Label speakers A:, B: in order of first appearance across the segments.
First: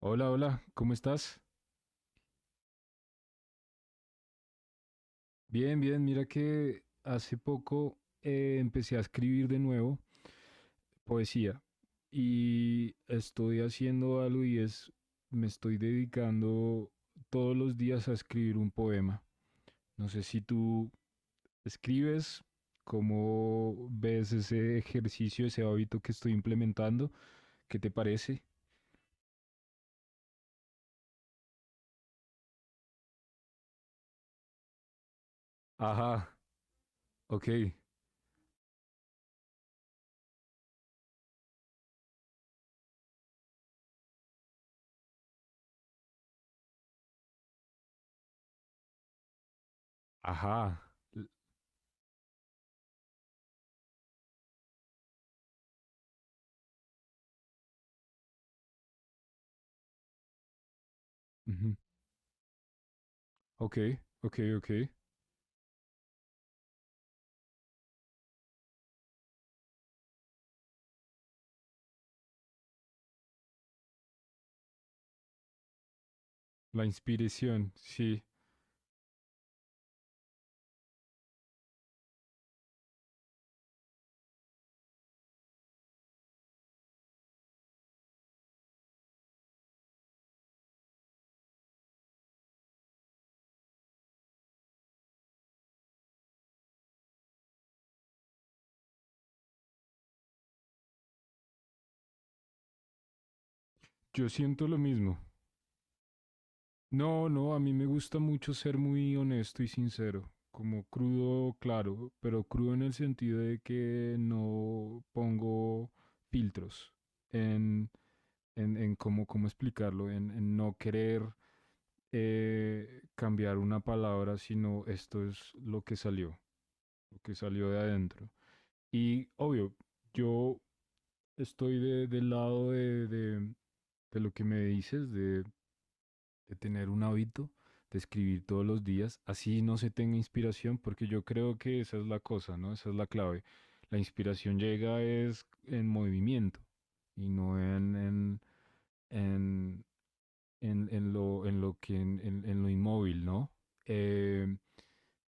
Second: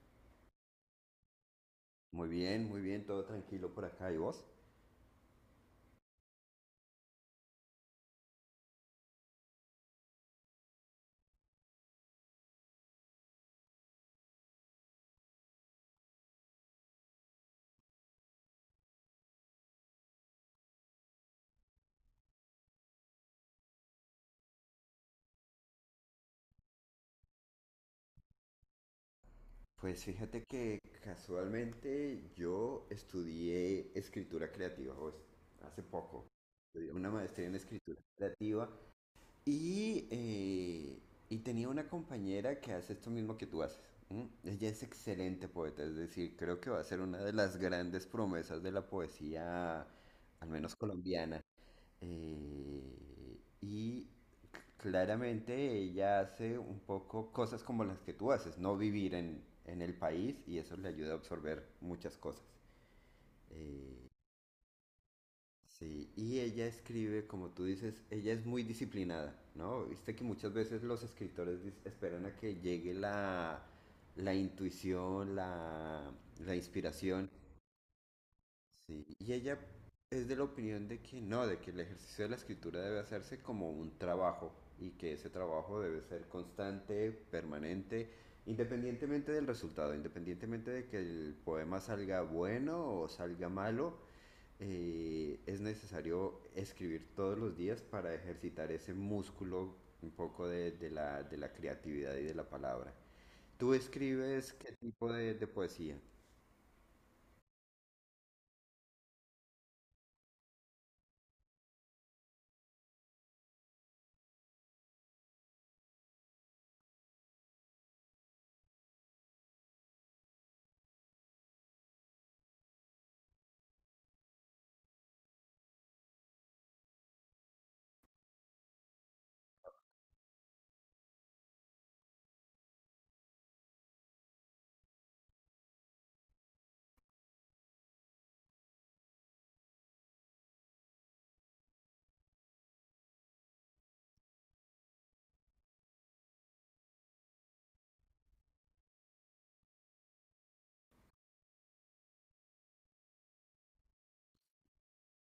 A: Hola, hola, ¿cómo estás?
B: Muy bien, todo tranquilo por acá. ¿Y vos?
A: Bien, bien, mira que hace poco empecé a escribir de nuevo poesía y estoy haciendo algo y es, me estoy dedicando todos los días a escribir un poema. No sé si tú escribes, cómo ves ese ejercicio, ese hábito que estoy implementando, ¿qué te parece?
B: Pues fíjate que casualmente yo estudié escritura creativa, pues, hace poco.
A: Ajá,
B: Estudié una
A: ok,
B: maestría en escritura creativa y, eh, y tenía una compañera que hace esto mismo que tú haces. ¿M? Ella es excelente poeta, es decir, creo que va a ser una de las grandes promesas de la poesía, al menos
A: ajá, l-
B: colombiana. Eh, y Claramente ella hace un poco cosas como las que tú haces, no vivir en el país y eso le ayuda a absorber
A: ujú,
B: muchas cosas.
A: ok,
B: Eh,
A: ok, ok.
B: sí, y ella escribe, como tú dices, ella es muy disciplinada, ¿no? Viste que muchas veces los escritores esperan a que llegue la intuición, la
A: La
B: inspiración.
A: inspiración, sí.
B: Sí, y ella es de la opinión de que no, de que el ejercicio de la escritura debe hacerse como un trabajo y que ese trabajo debe ser constante, permanente, independientemente del resultado, independientemente de que el poema salga bueno o salga malo, es necesario escribir todos los días para ejercitar ese músculo un poco de la creatividad y de la palabra. ¿Tú
A: Yo
B: escribes
A: siento
B: qué
A: lo
B: tipo
A: mismo.
B: de poesía?
A: No, no, a mí me gusta mucho ser muy honesto y sincero, como crudo, claro, pero crudo en el sentido de que no pongo filtros en, en cómo, cómo explicarlo, en no querer cambiar una palabra, sino esto es lo que salió de adentro. Y obvio, yo estoy del lado de lo que me dices, de tener un hábito, de escribir todos los días, así no se tenga inspiración, porque yo creo que esa es la cosa, ¿no? Esa es la clave. La inspiración llega es en movimiento y no en, en lo, en lo inmóvil, ¿no? Eh,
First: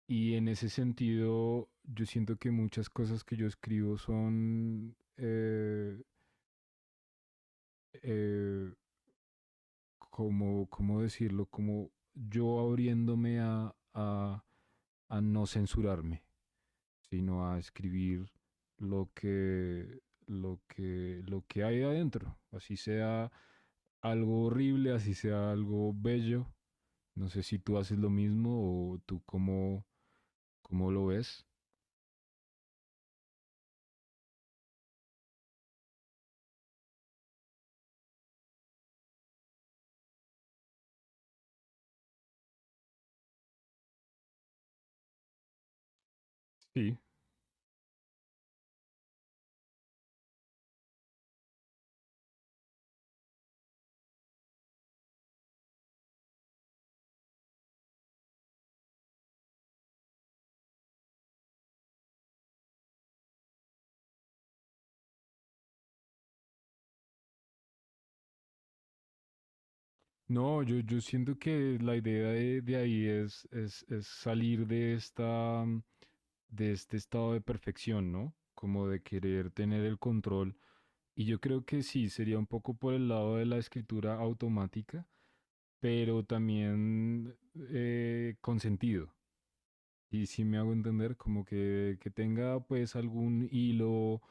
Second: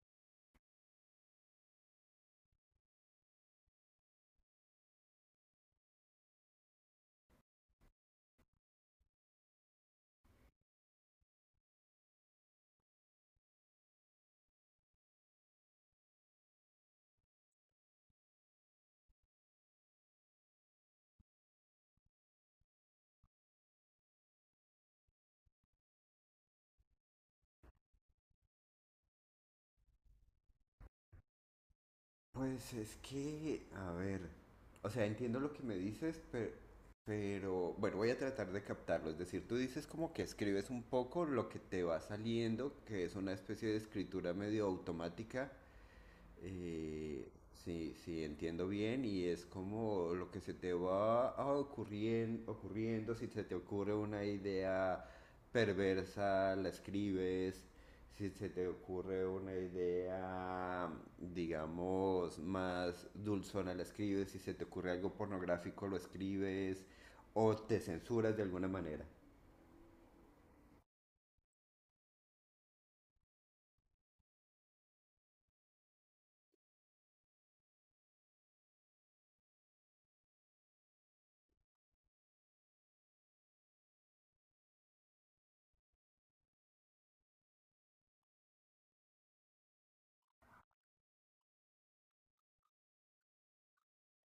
A: y en ese sentido, yo siento que muchas cosas que yo escribo son eh, como, ¿cómo decirlo? Como yo abriéndome a no censurarme, sino a escribir lo que, lo que hay adentro, así sea algo horrible, así sea algo bello. No sé si tú haces lo mismo o tú cómo, cómo lo ves.
B: Pues es que, a ver, o sea, entiendo lo que me dices, pero bueno, voy a tratar de captarlo. Es decir, tú dices como que escribes un poco lo que te va saliendo, que es una especie de escritura medio automática,
A: Sí,
B: sí, sí, entiendo bien y es como lo que se te va ocurriendo, si se te ocurre una idea perversa, la escribes, si se te ocurre una idea, digamos, más dulzona, la escribes, si se te ocurre algo pornográfico, lo escribes o te censuras de alguna manera.
A: no, yo siento que la idea de ahí es salir de esta, de este estado de perfección, ¿no? Como de querer tener el control. Y yo creo que sí, sería un poco por el lado de la escritura automática, pero también con sentido. Y si me hago entender, como que tenga pues algún hilo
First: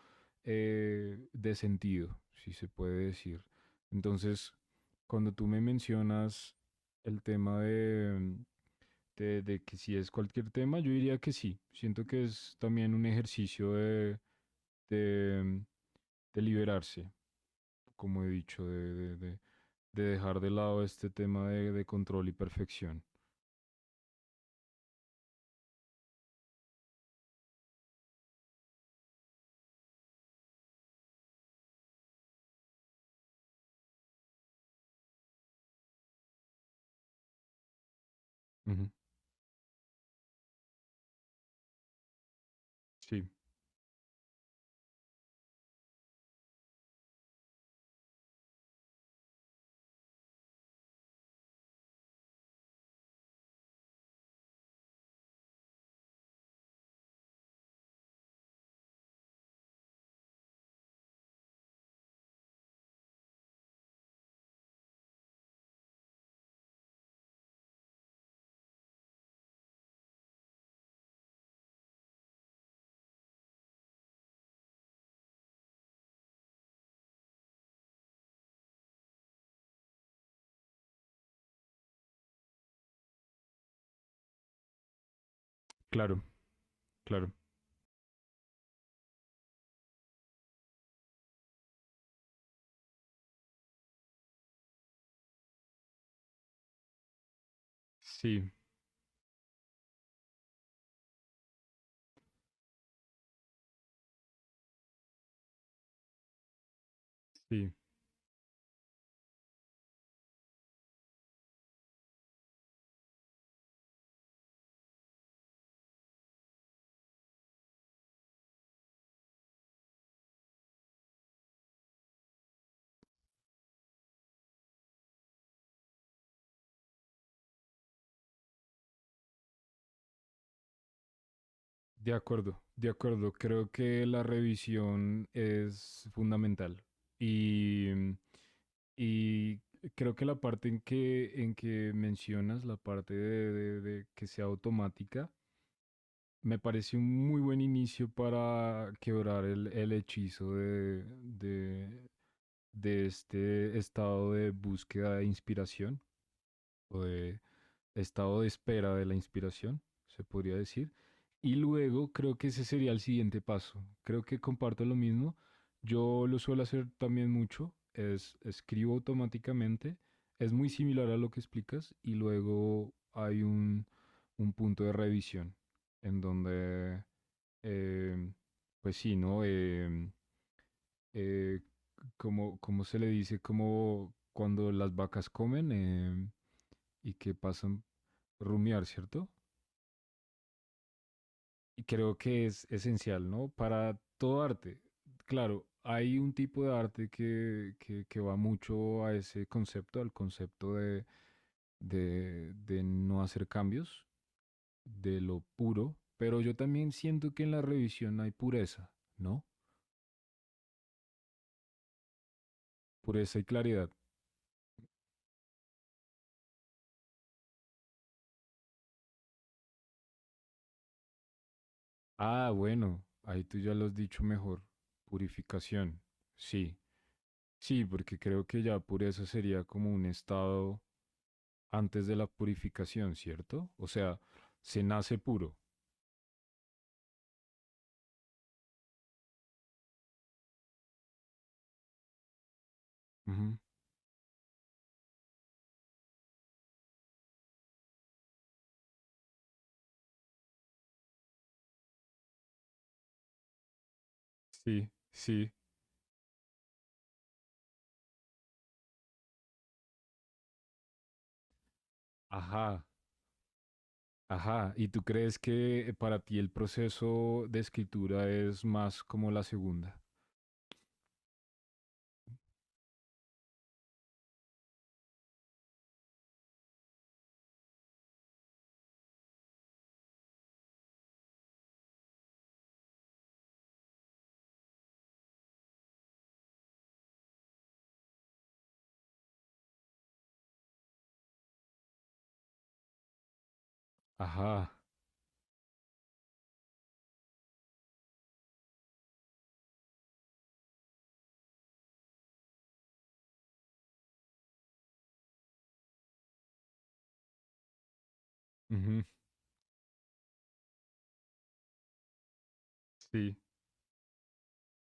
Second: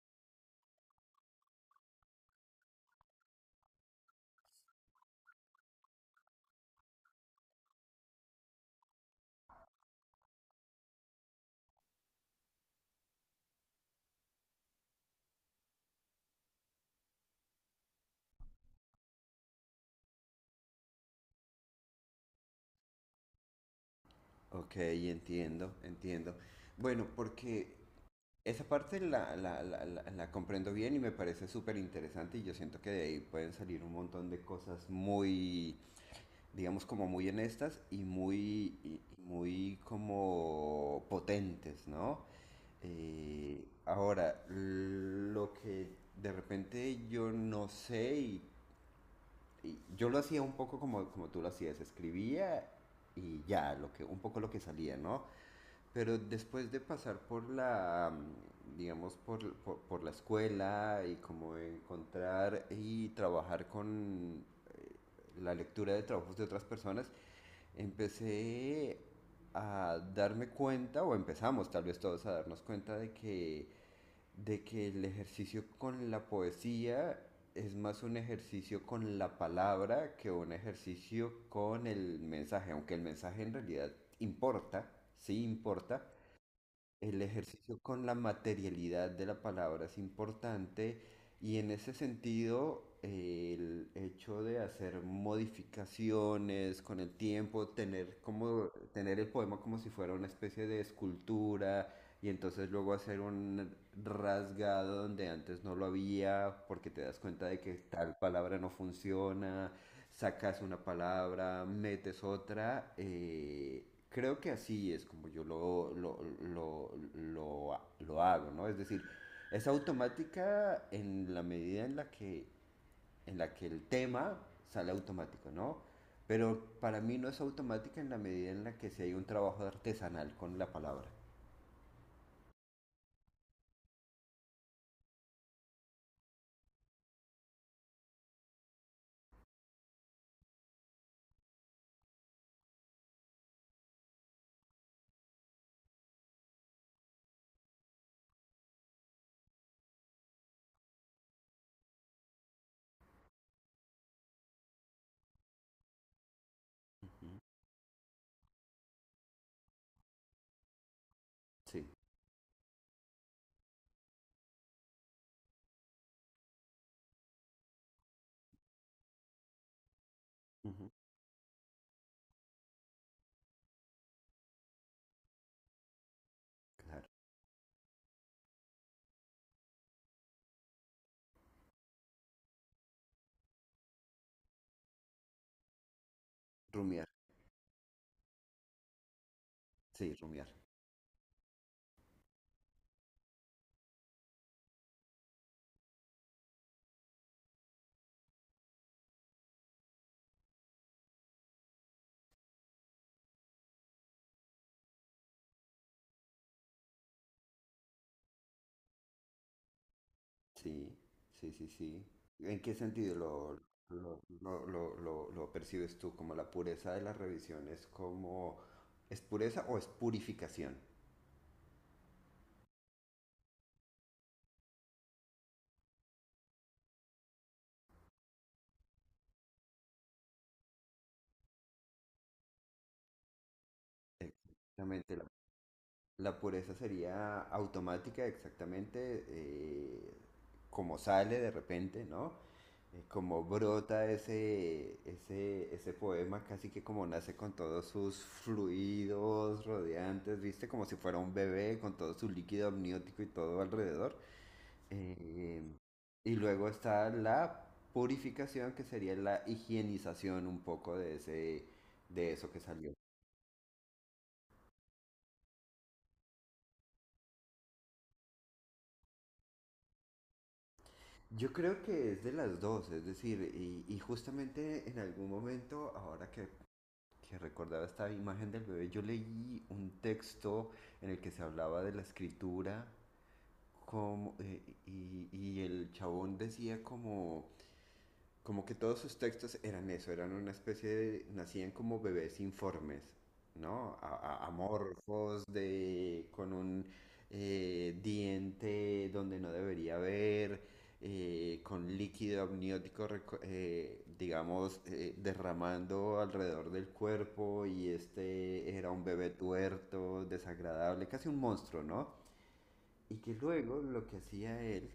A: de sentido, si se puede decir. Entonces, cuando tú me mencionas el tema de que si es cualquier tema, yo diría que sí. Siento que es también un ejercicio de, de liberarse, como he dicho, de dejar de lado este tema de control y perfección.
B: Ok, entiendo, entiendo. Bueno, porque esa parte la comprendo bien y me parece súper interesante y yo siento que de ahí pueden salir un montón de cosas muy, digamos, como muy honestas y muy,
A: Ujú.
B: y muy como potentes, ¿no?
A: Sí,
B: Ahora, lo que de repente yo no sé y yo lo hacía un poco como, como tú lo hacías, escribía y ya, lo que, un poco lo que salía, ¿no? Pero después de pasar por digamos, por, por la escuela y como encontrar y trabajar con eh, la lectura de trabajos de otras personas, empecé a darme cuenta, o empezamos tal vez todos a darnos cuenta de de que el ejercicio con la poesía es más un ejercicio con la palabra que un ejercicio con el mensaje, aunque el mensaje en realidad importa, sí importa,
A: claro,
B: el
A: claro.
B: ejercicio con la materialidad de la palabra es importante. Y en ese sentido, el hecho de hacer modificaciones con el tiempo, tener
A: Sí,
B: como tener el poema como si fuera una especie de escultura y entonces luego hacer un rasgado donde antes no lo había porque te das cuenta de
A: sí.
B: que tal palabra no funciona, sacas una palabra, metes otra. Creo que así es como yo lo hago, ¿no? Es decir, es automática en la medida en en la que el tema sale automático, ¿no? Pero para mí no es automática en la medida en la que si hay un trabajo artesanal con la palabra.
A: De acuerdo, de acuerdo. Creo que la revisión es fundamental. Y, y creo que la parte en en que mencionas, la parte de que sea automática, me parece un muy buen inicio para quebrar el hechizo de este estado de búsqueda de inspiración o de estado de espera de la inspiración, se podría decir. Y
B: Sí.
A: luego creo que ese sería el siguiente paso. Creo que comparto lo mismo. Yo lo suelo hacer también mucho. Es escribo automáticamente. Es muy
B: Ujú.
A: similar a lo que explicas. Y luego hay un punto de revisión en donde,
B: Claro.
A: eh, pues sí, ¿no? Eh, como, como se le dice, como cuando las vacas comen,
B: Rumiar.
A: y que pasan rumiar, ¿cierto?
B: Sí, rumiar.
A: Y creo que es esencial, ¿no? Para todo arte. Claro, hay un tipo de arte que va mucho a ese concepto, al concepto de no hacer cambios, de lo puro, pero yo también siento que en la revisión hay pureza, ¿no?
B: Sí, sí, sí, sí. ¿En qué sentido
A: Pureza y
B: lo,
A: claridad.
B: lo, lo, lo, lo- lo percibes tú? ¿Como la pureza de las revisiones? Como... ¿Es pureza o es purificación?
A: Ah, bueno, ahí tú ya lo has dicho mejor. Purificación, sí. Sí, porque creo que ya pureza sería como un estado antes de la purificación, ¿cierto? O sea, se
B: Exactamente.
A: nace
B: La,
A: puro.
B: la pureza sería automática, exactamente, como sale de repente, ¿no? Como
A: Ujú.
B: brota ese poema, casi que como nace con todos sus fluidos rodeantes, ¿viste? Como si fuera un bebé con todo su líquido amniótico y todo alrededor.
A: Sí, sí.
B: Eh, y luego está la purificación, que sería la higienización un poco de ese, de eso que
A: Ajá,
B: salió.
A: ajá. ¿Y tú crees que para ti el proceso de escritura es más como la segunda?
B: Yo creo que es de las dos, es decir, y justamente en algún momento, ahora que recordaba esta imagen del bebé, yo leí un texto en el que se hablaba de la escritura como, y el chabón decía como como que todos sus textos eran eso, eran una especie de, nacían como bebés informes, ¿no?
A: Ajá,
B: Amorfos, de, con un diente donde no debería haber, con líquido amniótico, digamos, derramando alrededor del cuerpo y este era
A: ujú,
B: un bebé tuerto, desagradable, casi un monstruo, ¿no? Y que
A: sí,
B: luego lo que hacía él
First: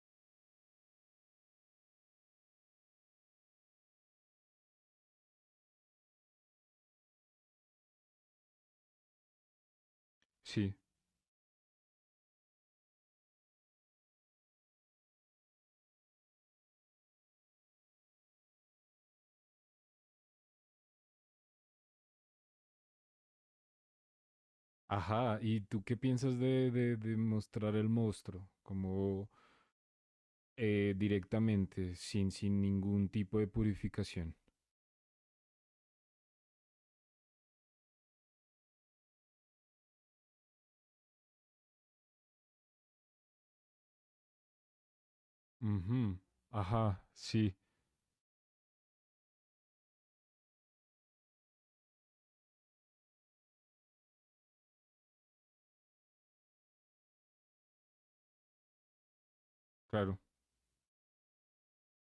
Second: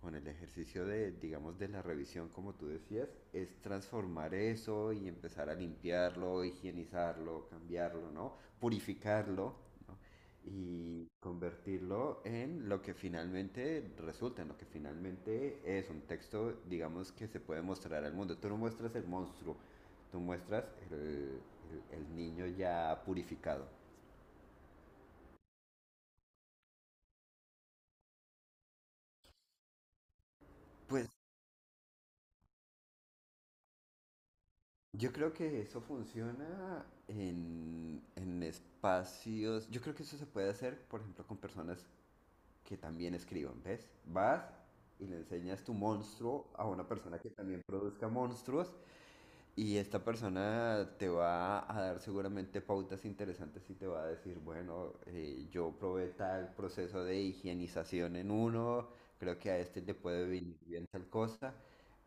B: con el ejercicio de, digamos, de la revisión, como tú decías, es transformar eso y empezar a limpiarlo, higienizarlo, cambiarlo, ¿no? Purificarlo, ¿no?
A: sí.
B: Y convertirlo en lo que finalmente resulta, en lo que finalmente es un texto, digamos, que se puede mostrar al mundo. Tú no muestras el monstruo, tú muestras el, el niño ya purificado.
A: Ajá. ¿Y tú qué piensas de mostrar el monstruo como
B: Pues
A: directamente, sin, sin ningún tipo de purificación?
B: yo creo que eso funciona en espacios. Yo creo que eso se puede hacer, por ejemplo, con personas que también escriban, ¿ves? Vas y le enseñas tu
A: Ujú,
B: monstruo a una
A: ajá,
B: persona que
A: sí,
B: también produzca monstruos y esta persona te va a dar seguramente pautas interesantes y te va a decir, bueno, yo probé tal proceso de higienización en uno, creo que a este le
A: claro,
B: puede venir bien tal cosa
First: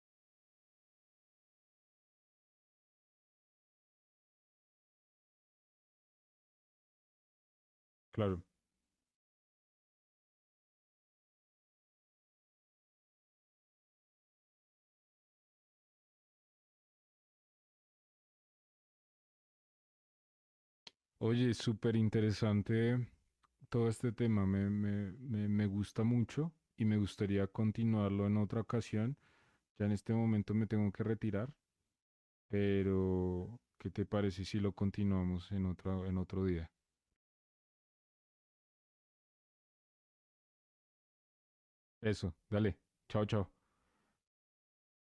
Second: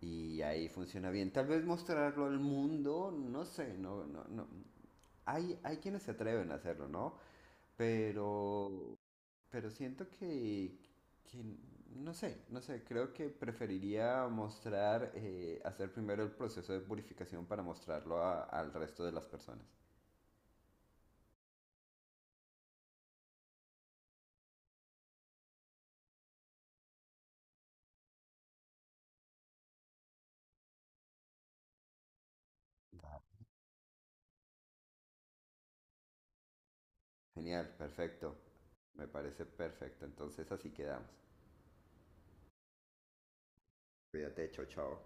B: y ahí funciona bien. Tal vez mostrarlo al mundo, no sé, no, no, no. Hay quienes se atreven a hacerlo, ¿no?
A: claro.
B: Pero pero siento que no sé, no sé, creo que preferiría mostrar, hacer primero el proceso de purificación para mostrarlo al resto de las personas.
A: Oye, súper interesante todo este tema. Me gusta mucho y me gustaría continuarlo en otra ocasión. Ya en este momento me tengo que retirar,
B: Va.
A: pero ¿qué te parece si lo continuamos en otro día?
B: Genial, perfecto. Me parece perfecto. Entonces así quedamos.
A: Eso, dale. Chao, chao.
B: Cuídate, chao, chao.